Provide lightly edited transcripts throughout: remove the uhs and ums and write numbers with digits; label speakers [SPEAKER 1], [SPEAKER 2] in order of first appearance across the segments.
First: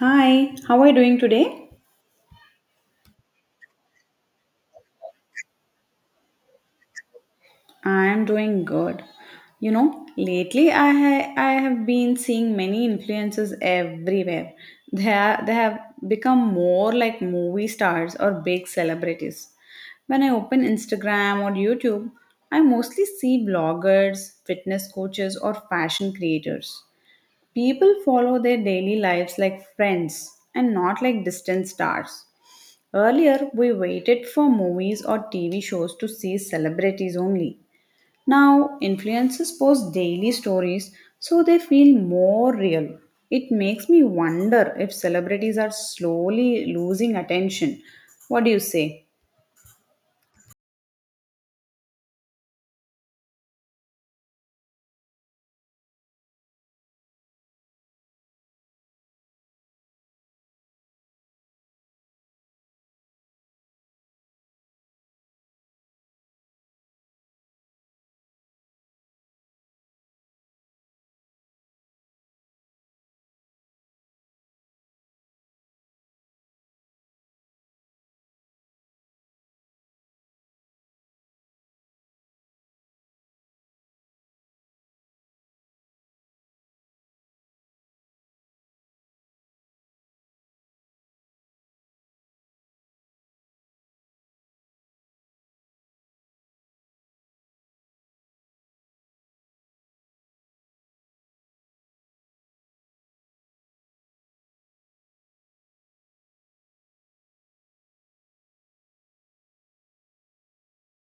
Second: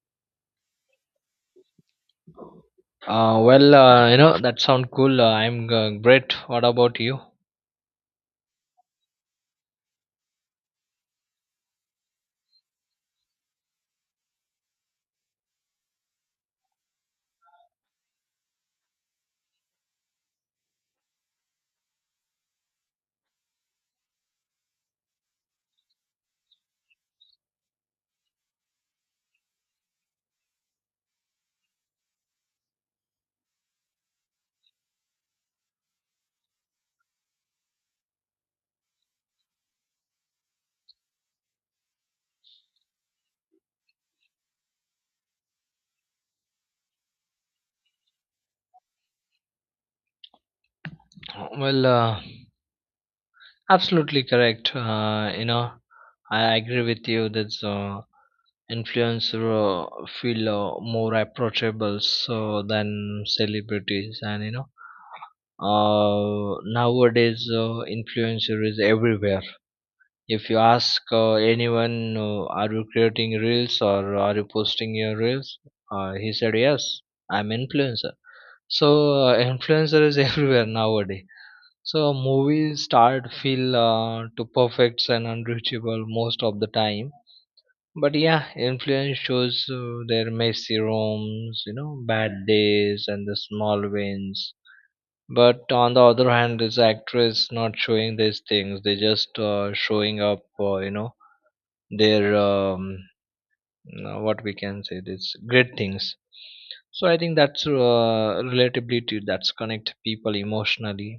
[SPEAKER 1] Hi, how are you doing today?
[SPEAKER 2] Well, that sound cool. I'm great. What about you?
[SPEAKER 1] I'm doing good. You know, lately I have been seeing many influencers everywhere. They have become more like movie stars or big celebrities. When I open Instagram or YouTube, I mostly see bloggers, fitness coaches or fashion creators. People follow their daily lives like friends and not like distant stars. Earlier, we waited for movies or TV shows to see celebrities only. Now, influencers post daily stories so they feel more real. It makes me wonder if celebrities are slowly losing attention. What do you say?
[SPEAKER 2] Well, absolutely correct. I agree with you that influencer feel more approachable so than celebrities, and nowadays influencer is everywhere. If you ask anyone, are you creating reels or are you posting your reels? He said yes. I'm influencer. So influencer is everywhere nowadays. So movies start feel to perfect and unreachable most of the time. But yeah, influence shows their messy rooms, bad days and the small wins. But on the other hand, this actress not showing these things. They just showing up, their what we can say this great things. So I think that's relatability that's connect people emotionally.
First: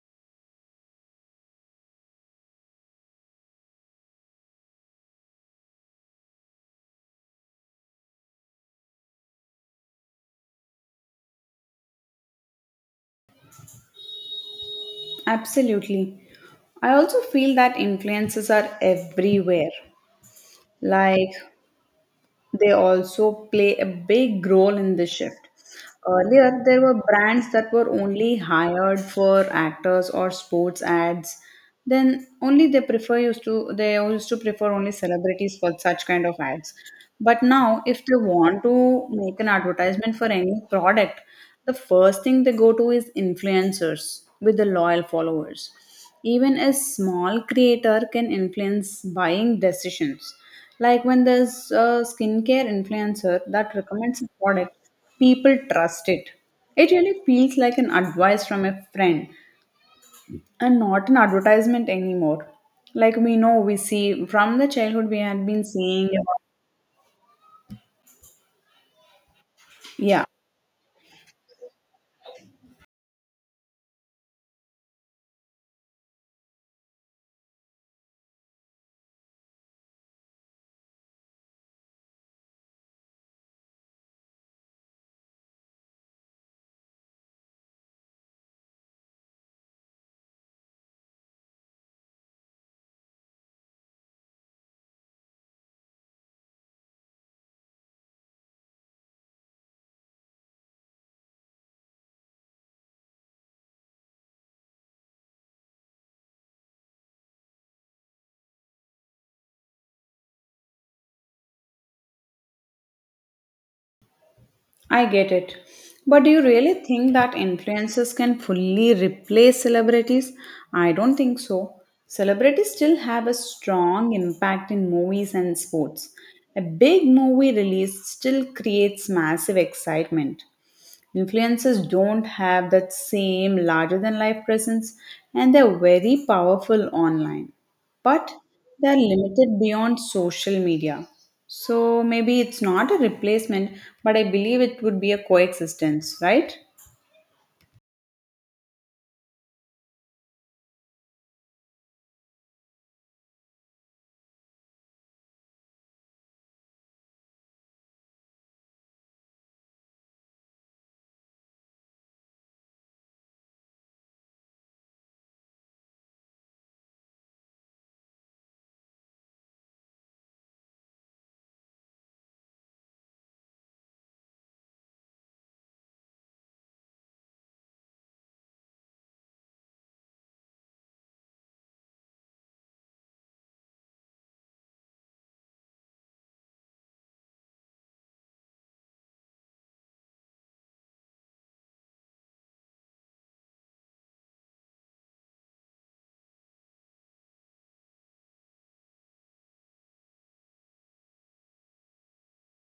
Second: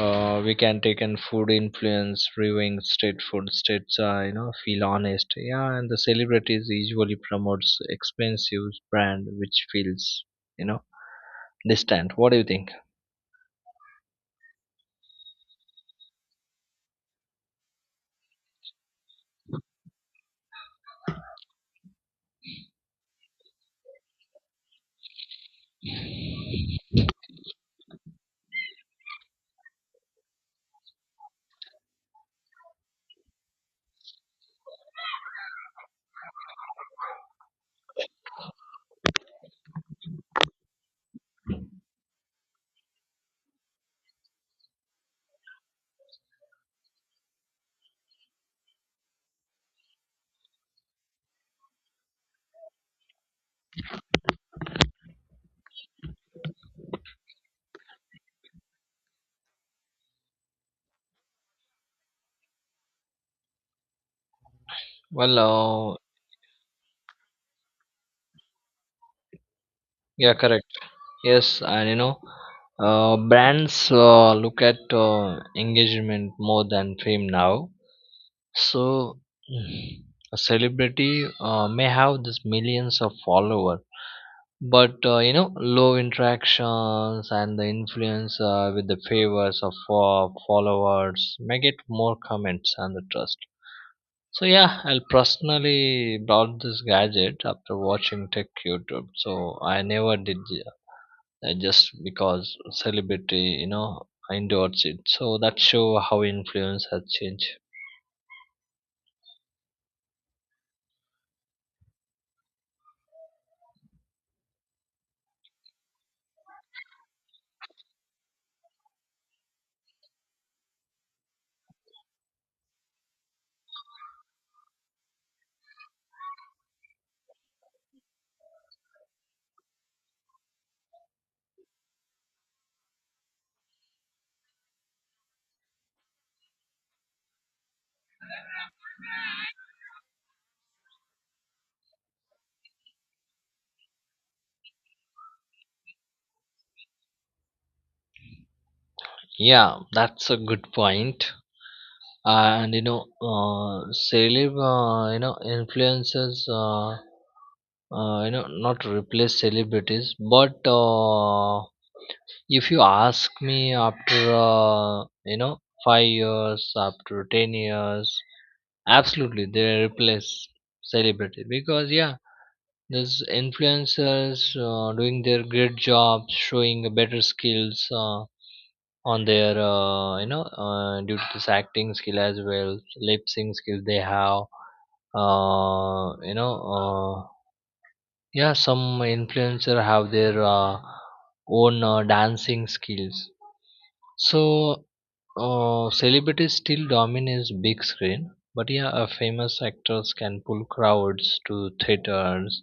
[SPEAKER 2] We can take in food influence reviewing state food states feel honest, yeah, and the celebrities usually promotes expensive brand which feels, you know distant. What do you think?
[SPEAKER 1] Absolutely. I also feel that influencers are everywhere. Like, they also play a big role in the shift. Earlier, there were brands that were only hired for actors or sports ads. Then only they used to prefer only celebrities for such kind of ads. But now, if they want to make an advertisement for any product, the first thing they go to is influencers with the loyal followers. Even a small creator can influence buying decisions. Like when there's a skincare influencer that recommends a product, people trust it. It really feels like an advice from a friend and not an advertisement anymore. Like we know, we see from the childhood we
[SPEAKER 2] Well,
[SPEAKER 1] had been
[SPEAKER 2] uh,
[SPEAKER 1] seeing, yeah,
[SPEAKER 2] yeah, correct. Yes, and brands look at engagement more than fame now. So, mm, a celebrity may have this millions of followers, but low interactions and the influence with the favors of followers may get more comments and the trust. So yeah, I'll personally bought this gadget after watching Tech YouTube. So I never did just because celebrity, endorsed it. So that show how influence has changed.
[SPEAKER 1] I get it. But do you really think that influencers can fully replace celebrities? I don't think so. Celebrities still have a strong impact in movies and sports. A big movie release still creates massive excitement. Influencers don't have that same larger than life presence and they're very powerful online, but they're limited beyond social media. So maybe it's not a replacement, but I believe it would be a coexistence, right?
[SPEAKER 2] Yeah, that's a good point. And influencers, not replace celebrities. But if you ask me, after 5 years, after 10 years, absolutely they replace celebrity because yeah, there's influencers doing their great jobs, showing better skills. On their due to this acting skill as well lip sync skill they have. uh, you know uh, yeah, some influencer have their own dancing skills. So celebrities still dominate big screen, but yeah, famous actors can pull crowds to theaters,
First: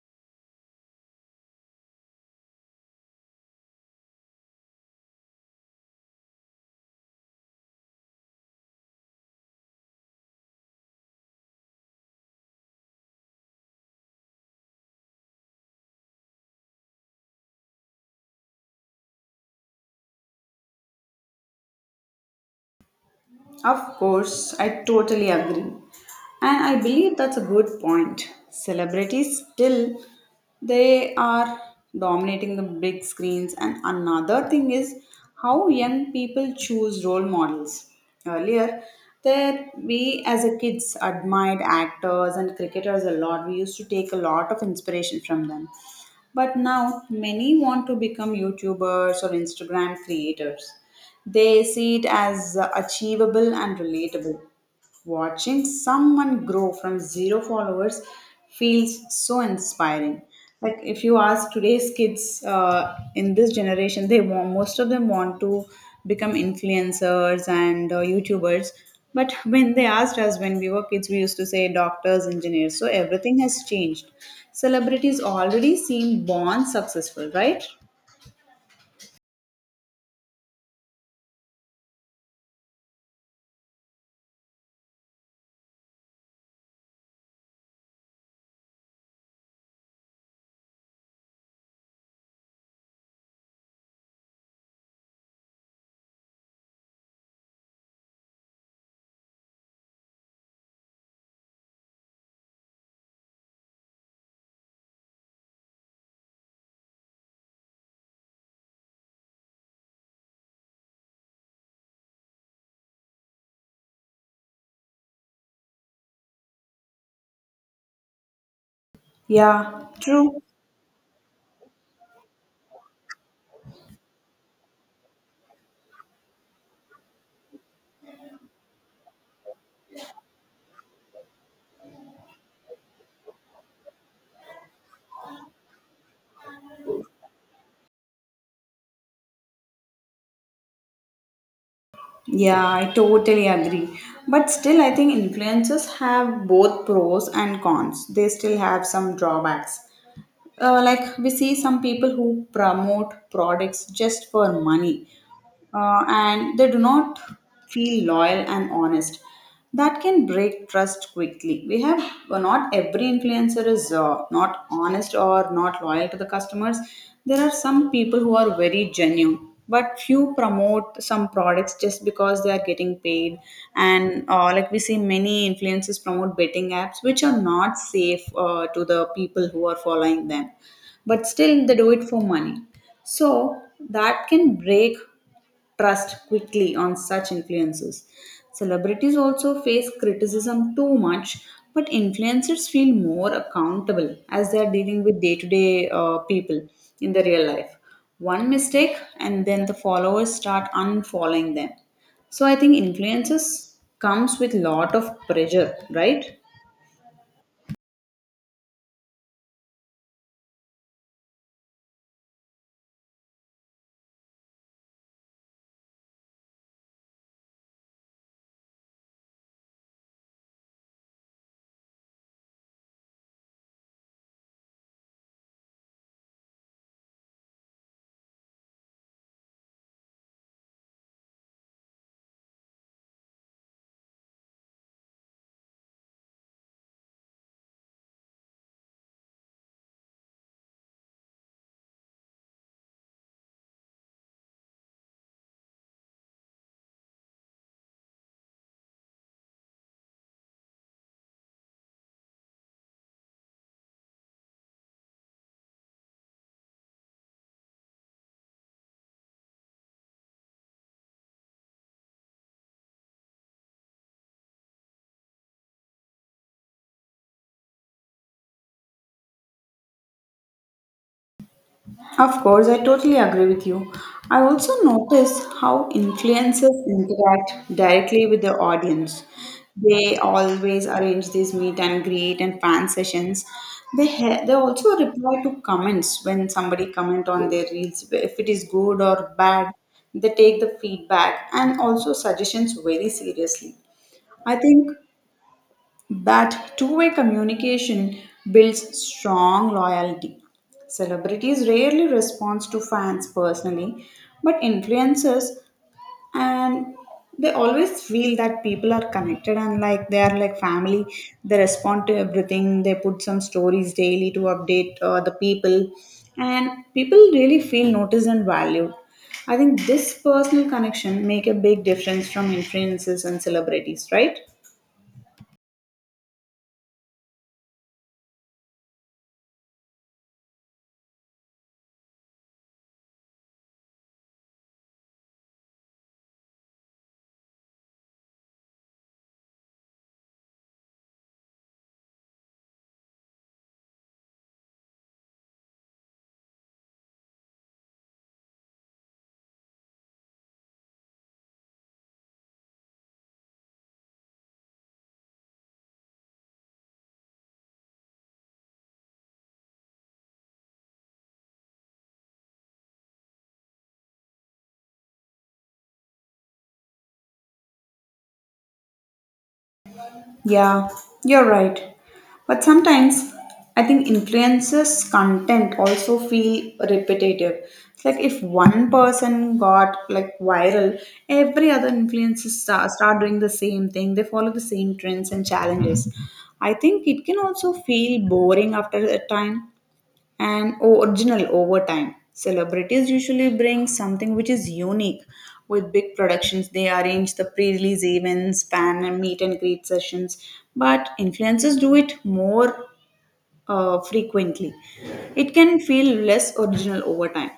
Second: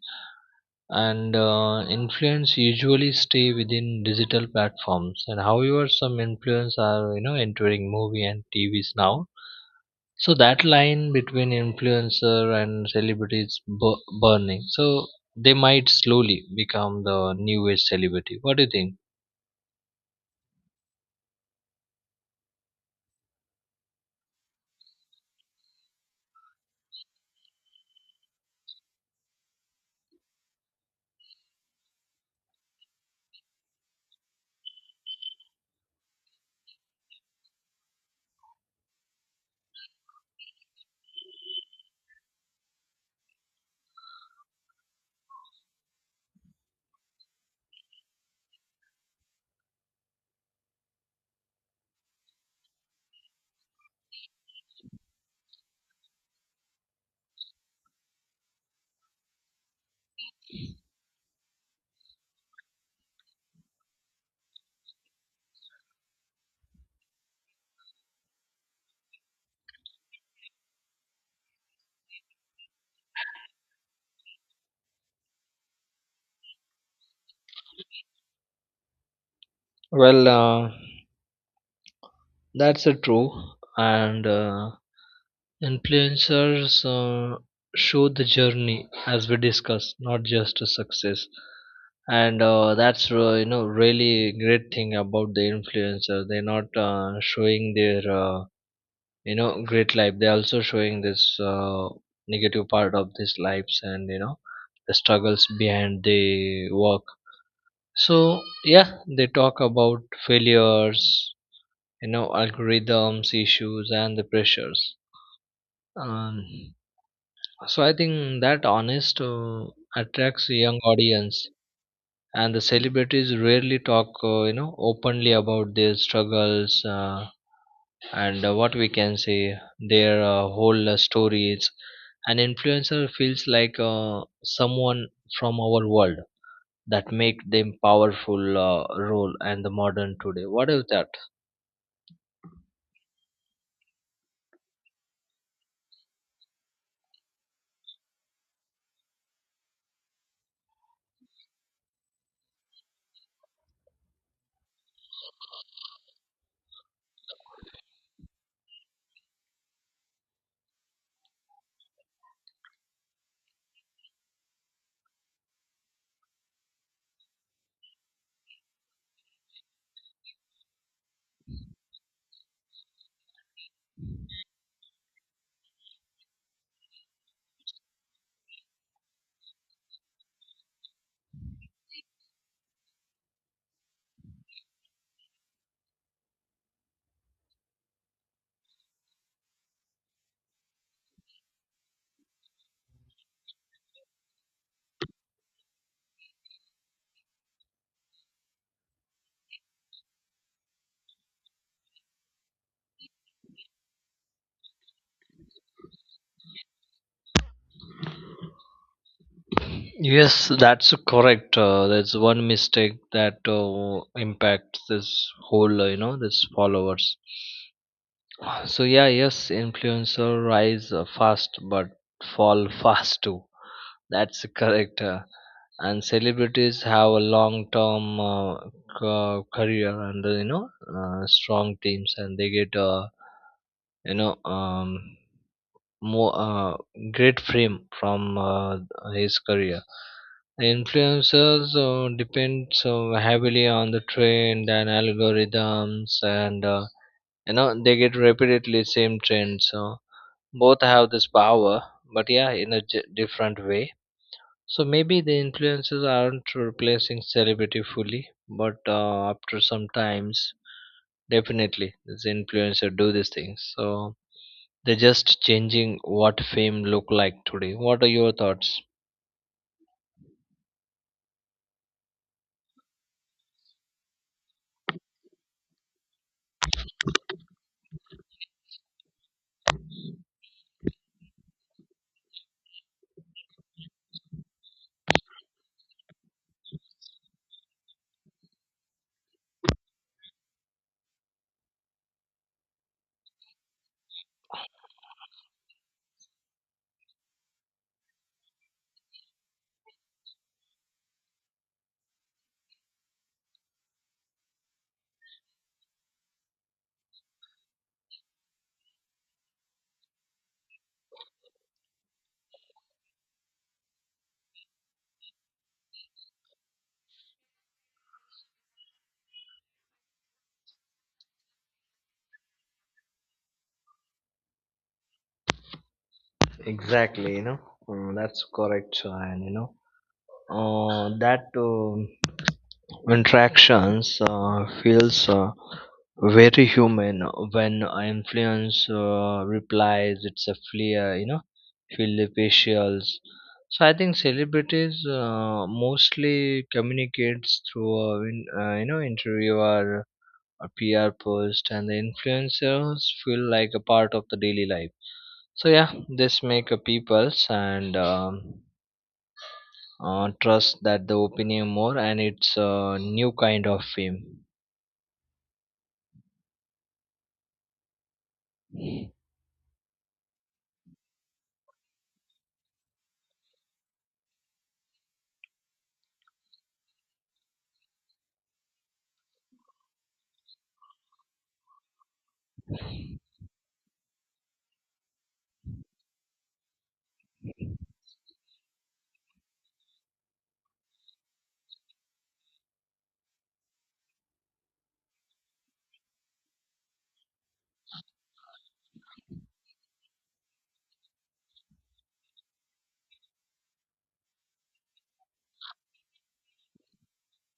[SPEAKER 2] and influence usually stay within digital platforms. And however, some influence are, entering movie and TVs now. So that line between influencer and celebrities burning. So they might slowly become the new age celebrity. What do you think?
[SPEAKER 1] Of course, I totally agree. And I believe that's a good point. Celebrities still, they are dominating the big screens, and another thing is how young people choose role models. Earlier, there we as a kids admired actors and cricketers a lot. We used to take a lot of inspiration from them. But now many want to become YouTubers or Instagram creators. They see it as achievable and relatable. Watching someone grow from zero followers feels so inspiring. Like if you ask today's kids in this generation, they want, most of them want to become influencers and YouTubers. But when they asked us when we were kids, we used to say doctors, engineers. So everything has changed. Celebrities already seem born successful, right?
[SPEAKER 2] Well, that's a true and. Influencers show the journey, as we discussed, not just a success. And that's really great thing about the influencer. They're not showing their great life. They're also showing this negative part of these lives and the struggles behind the work. So yeah, they talk about failures, algorithms, issues, and the pressures. Um, So I think that honest
[SPEAKER 1] Yeah, true.
[SPEAKER 2] attracts a young audience, and the celebrities rarely talk, openly about their struggles, and what we can say their whole stories. An influencer feels like someone from our world that make them powerful role and the modern today. What is that?
[SPEAKER 1] Yeah, I totally agree. But still, I think influencers have both pros and cons. They still have some drawbacks. Like we see some people who promote products just for money, and they do not feel loyal and honest. That can break trust quickly. We have, well, not every influencer is not honest or not loyal to the customers. There are some people who are very genuine, but few promote some products just because they are getting paid. And like we see, many influencers promote betting apps which are not safe to the people who are following them, but still they do it for money. So that can break trust quickly on such influences. Celebrities also face criticism too much, but influencers feel more accountable as they are dealing with day to day people in the real life. One mistake, and then the followers start unfollowing them. So I think influences comes with lot of pressure, right?
[SPEAKER 2] Yes, that's correct. That's one mistake that impacts this whole, this followers. So yeah, yes, influencer rise fast but fall fast too. That's correct. And celebrities have a long-term career and strong teams, and they get you know um, more great fame from his career. Influencers depend so heavily on the trend and algorithms, and they get repeatedly same trends. So both have this power, but yeah, in a different way. So maybe the influencers aren't replacing celebrity fully, but after some times, definitely this influencer do these things, so they're just changing what fame look like today. What are your thoughts?
[SPEAKER 1] Of course, I totally agree with you. I also notice how influencers interact directly with the audience. They always arrange these meet and greet and fan sessions. They also reply to comments when somebody comment on their reels if it is good or bad. They take the feedback and also suggestions very seriously. I think that two-way communication builds strong loyalty. Celebrities rarely respond to fans personally, but influencers, and they always feel that people are connected and like they are like family. They respond to everything, they put some stories daily to update the people, and people really feel noticed and valued. I think this personal connection make a big difference from influencers and celebrities, right?
[SPEAKER 2] Exactly, that's correct, and that. Interactions feels very human when I influence replies it's a flair, feel the facials. So I think celebrities mostly communicates through interview or a pr post, and the influencers feel like a part of the daily life. So yeah, this make a people's and trust that the opinion more, and it's a new kind of fame.
[SPEAKER 1] Yeah, you're right. But sometimes I think influences content also feel repetitive. It's like if one person got like viral, every other influencer start doing the same thing. They follow the same trends and challenges. I think it can also feel boring after a time and original over time. Celebrities usually bring something which is unique. With big productions, they arrange the pre release events, fan and meet and greet sessions, but influencers do it more frequently. It can feel less original over time.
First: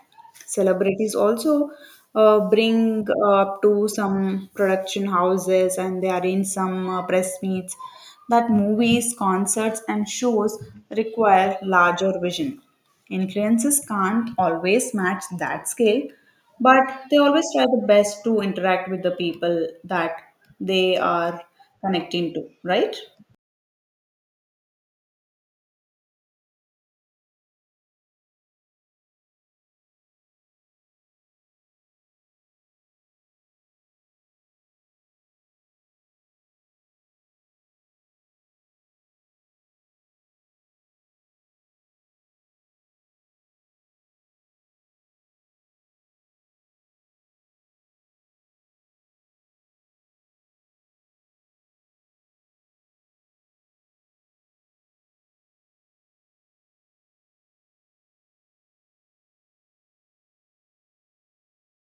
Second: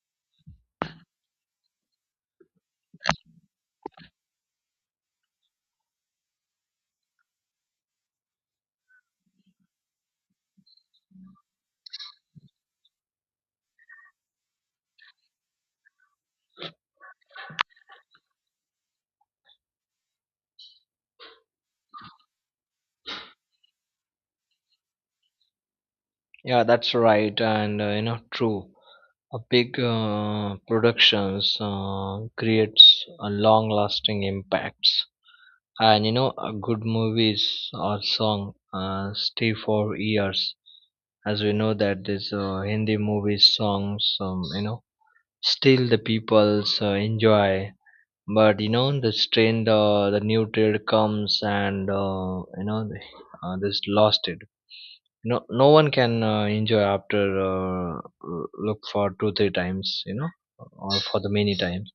[SPEAKER 1] Celebrities also bring up to some production houses and they arrange some press meets that movies, concerts, and shows require larger vision. Influences can't always match that scale, but they always try the best to interact with the people that they are connecting to, right?
[SPEAKER 2] Yeah, that's right, and true. A big productions creates a long-lasting impacts, and a good movies or song stay for years. As we know that this Hindi movies, songs, still the people's enjoy. But the new trend comes, and this lost it. No, no one can enjoy after uh, look for two three times, or for the many times.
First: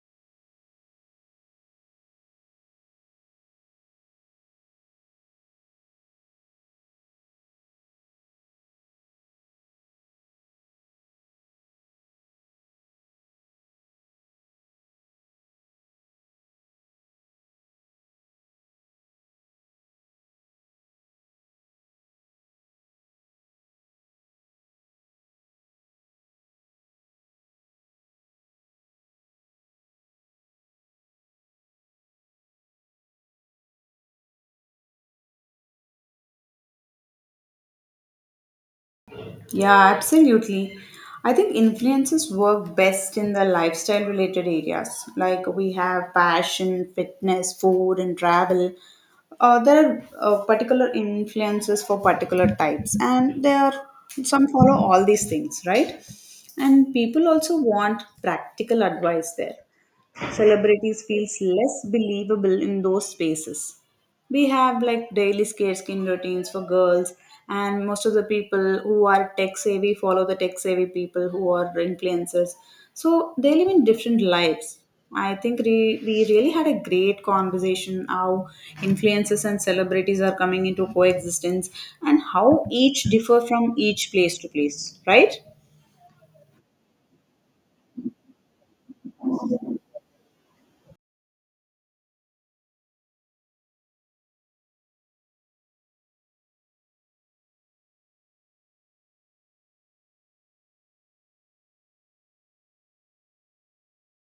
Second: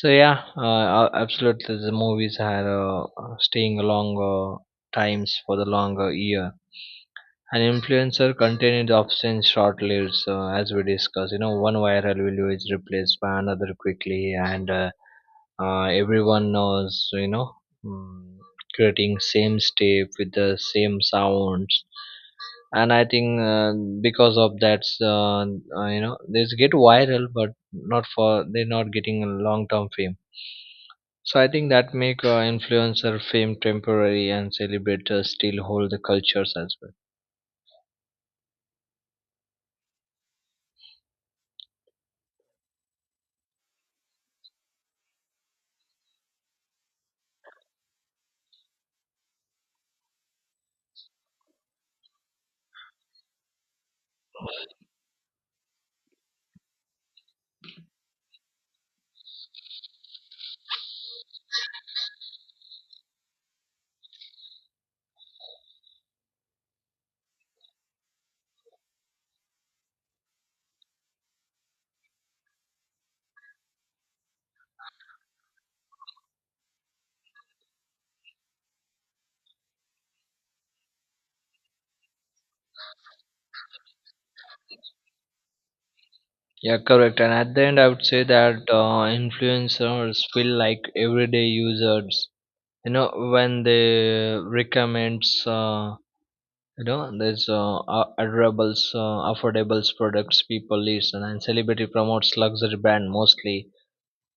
[SPEAKER 2] So yeah, absolutely the movies are staying longer times for the longer year. An influencer content is often short-lived, as we discussed, one viral video is replaced by another quickly, and everyone knows, mm, creating same step with the same sounds. And I think because of that, uh, they just get viral but not for they're not getting a long term fame. So I think that make influencer fame temporary, and celebrators still hold the cultures as well.
[SPEAKER 1] Yeah, absolutely. I think influences work best in the lifestyle related areas. Like we have fashion, fitness, food, and travel. There are particular influences for particular types, and there are some follow all these things, right? And people also want practical advice there, celebrities feels less believable in those spaces. We have like daily scare skin routines for girls, and most of the people who are tech savvy follow the tech savvy people who are influencers. So they live in different lives. I think we really had a great conversation how influencers and celebrities are coming into coexistence and how each differ from each place to place, right?
[SPEAKER 2] Yeah, correct, and at the end I would say that influencers feel like everyday users. you know when they recommends uh, there's adorables affordables products, people listen, and celebrity promotes luxury brand mostly.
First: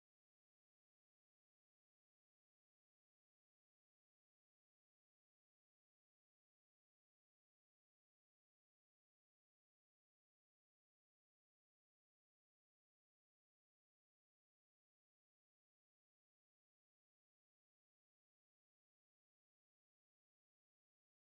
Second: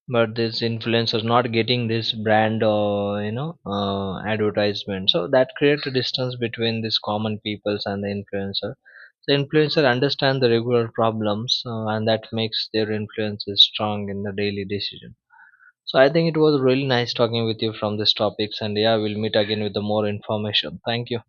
[SPEAKER 2] But this influencer is not getting this brand or advertisement, so that creates a distance between these common peoples and the influencer. The influencer understand the regular problems, and that makes their influences strong in the daily decision. So I think it was really nice talking with you from these topics, and yeah, we'll meet again with the more information. Thank you.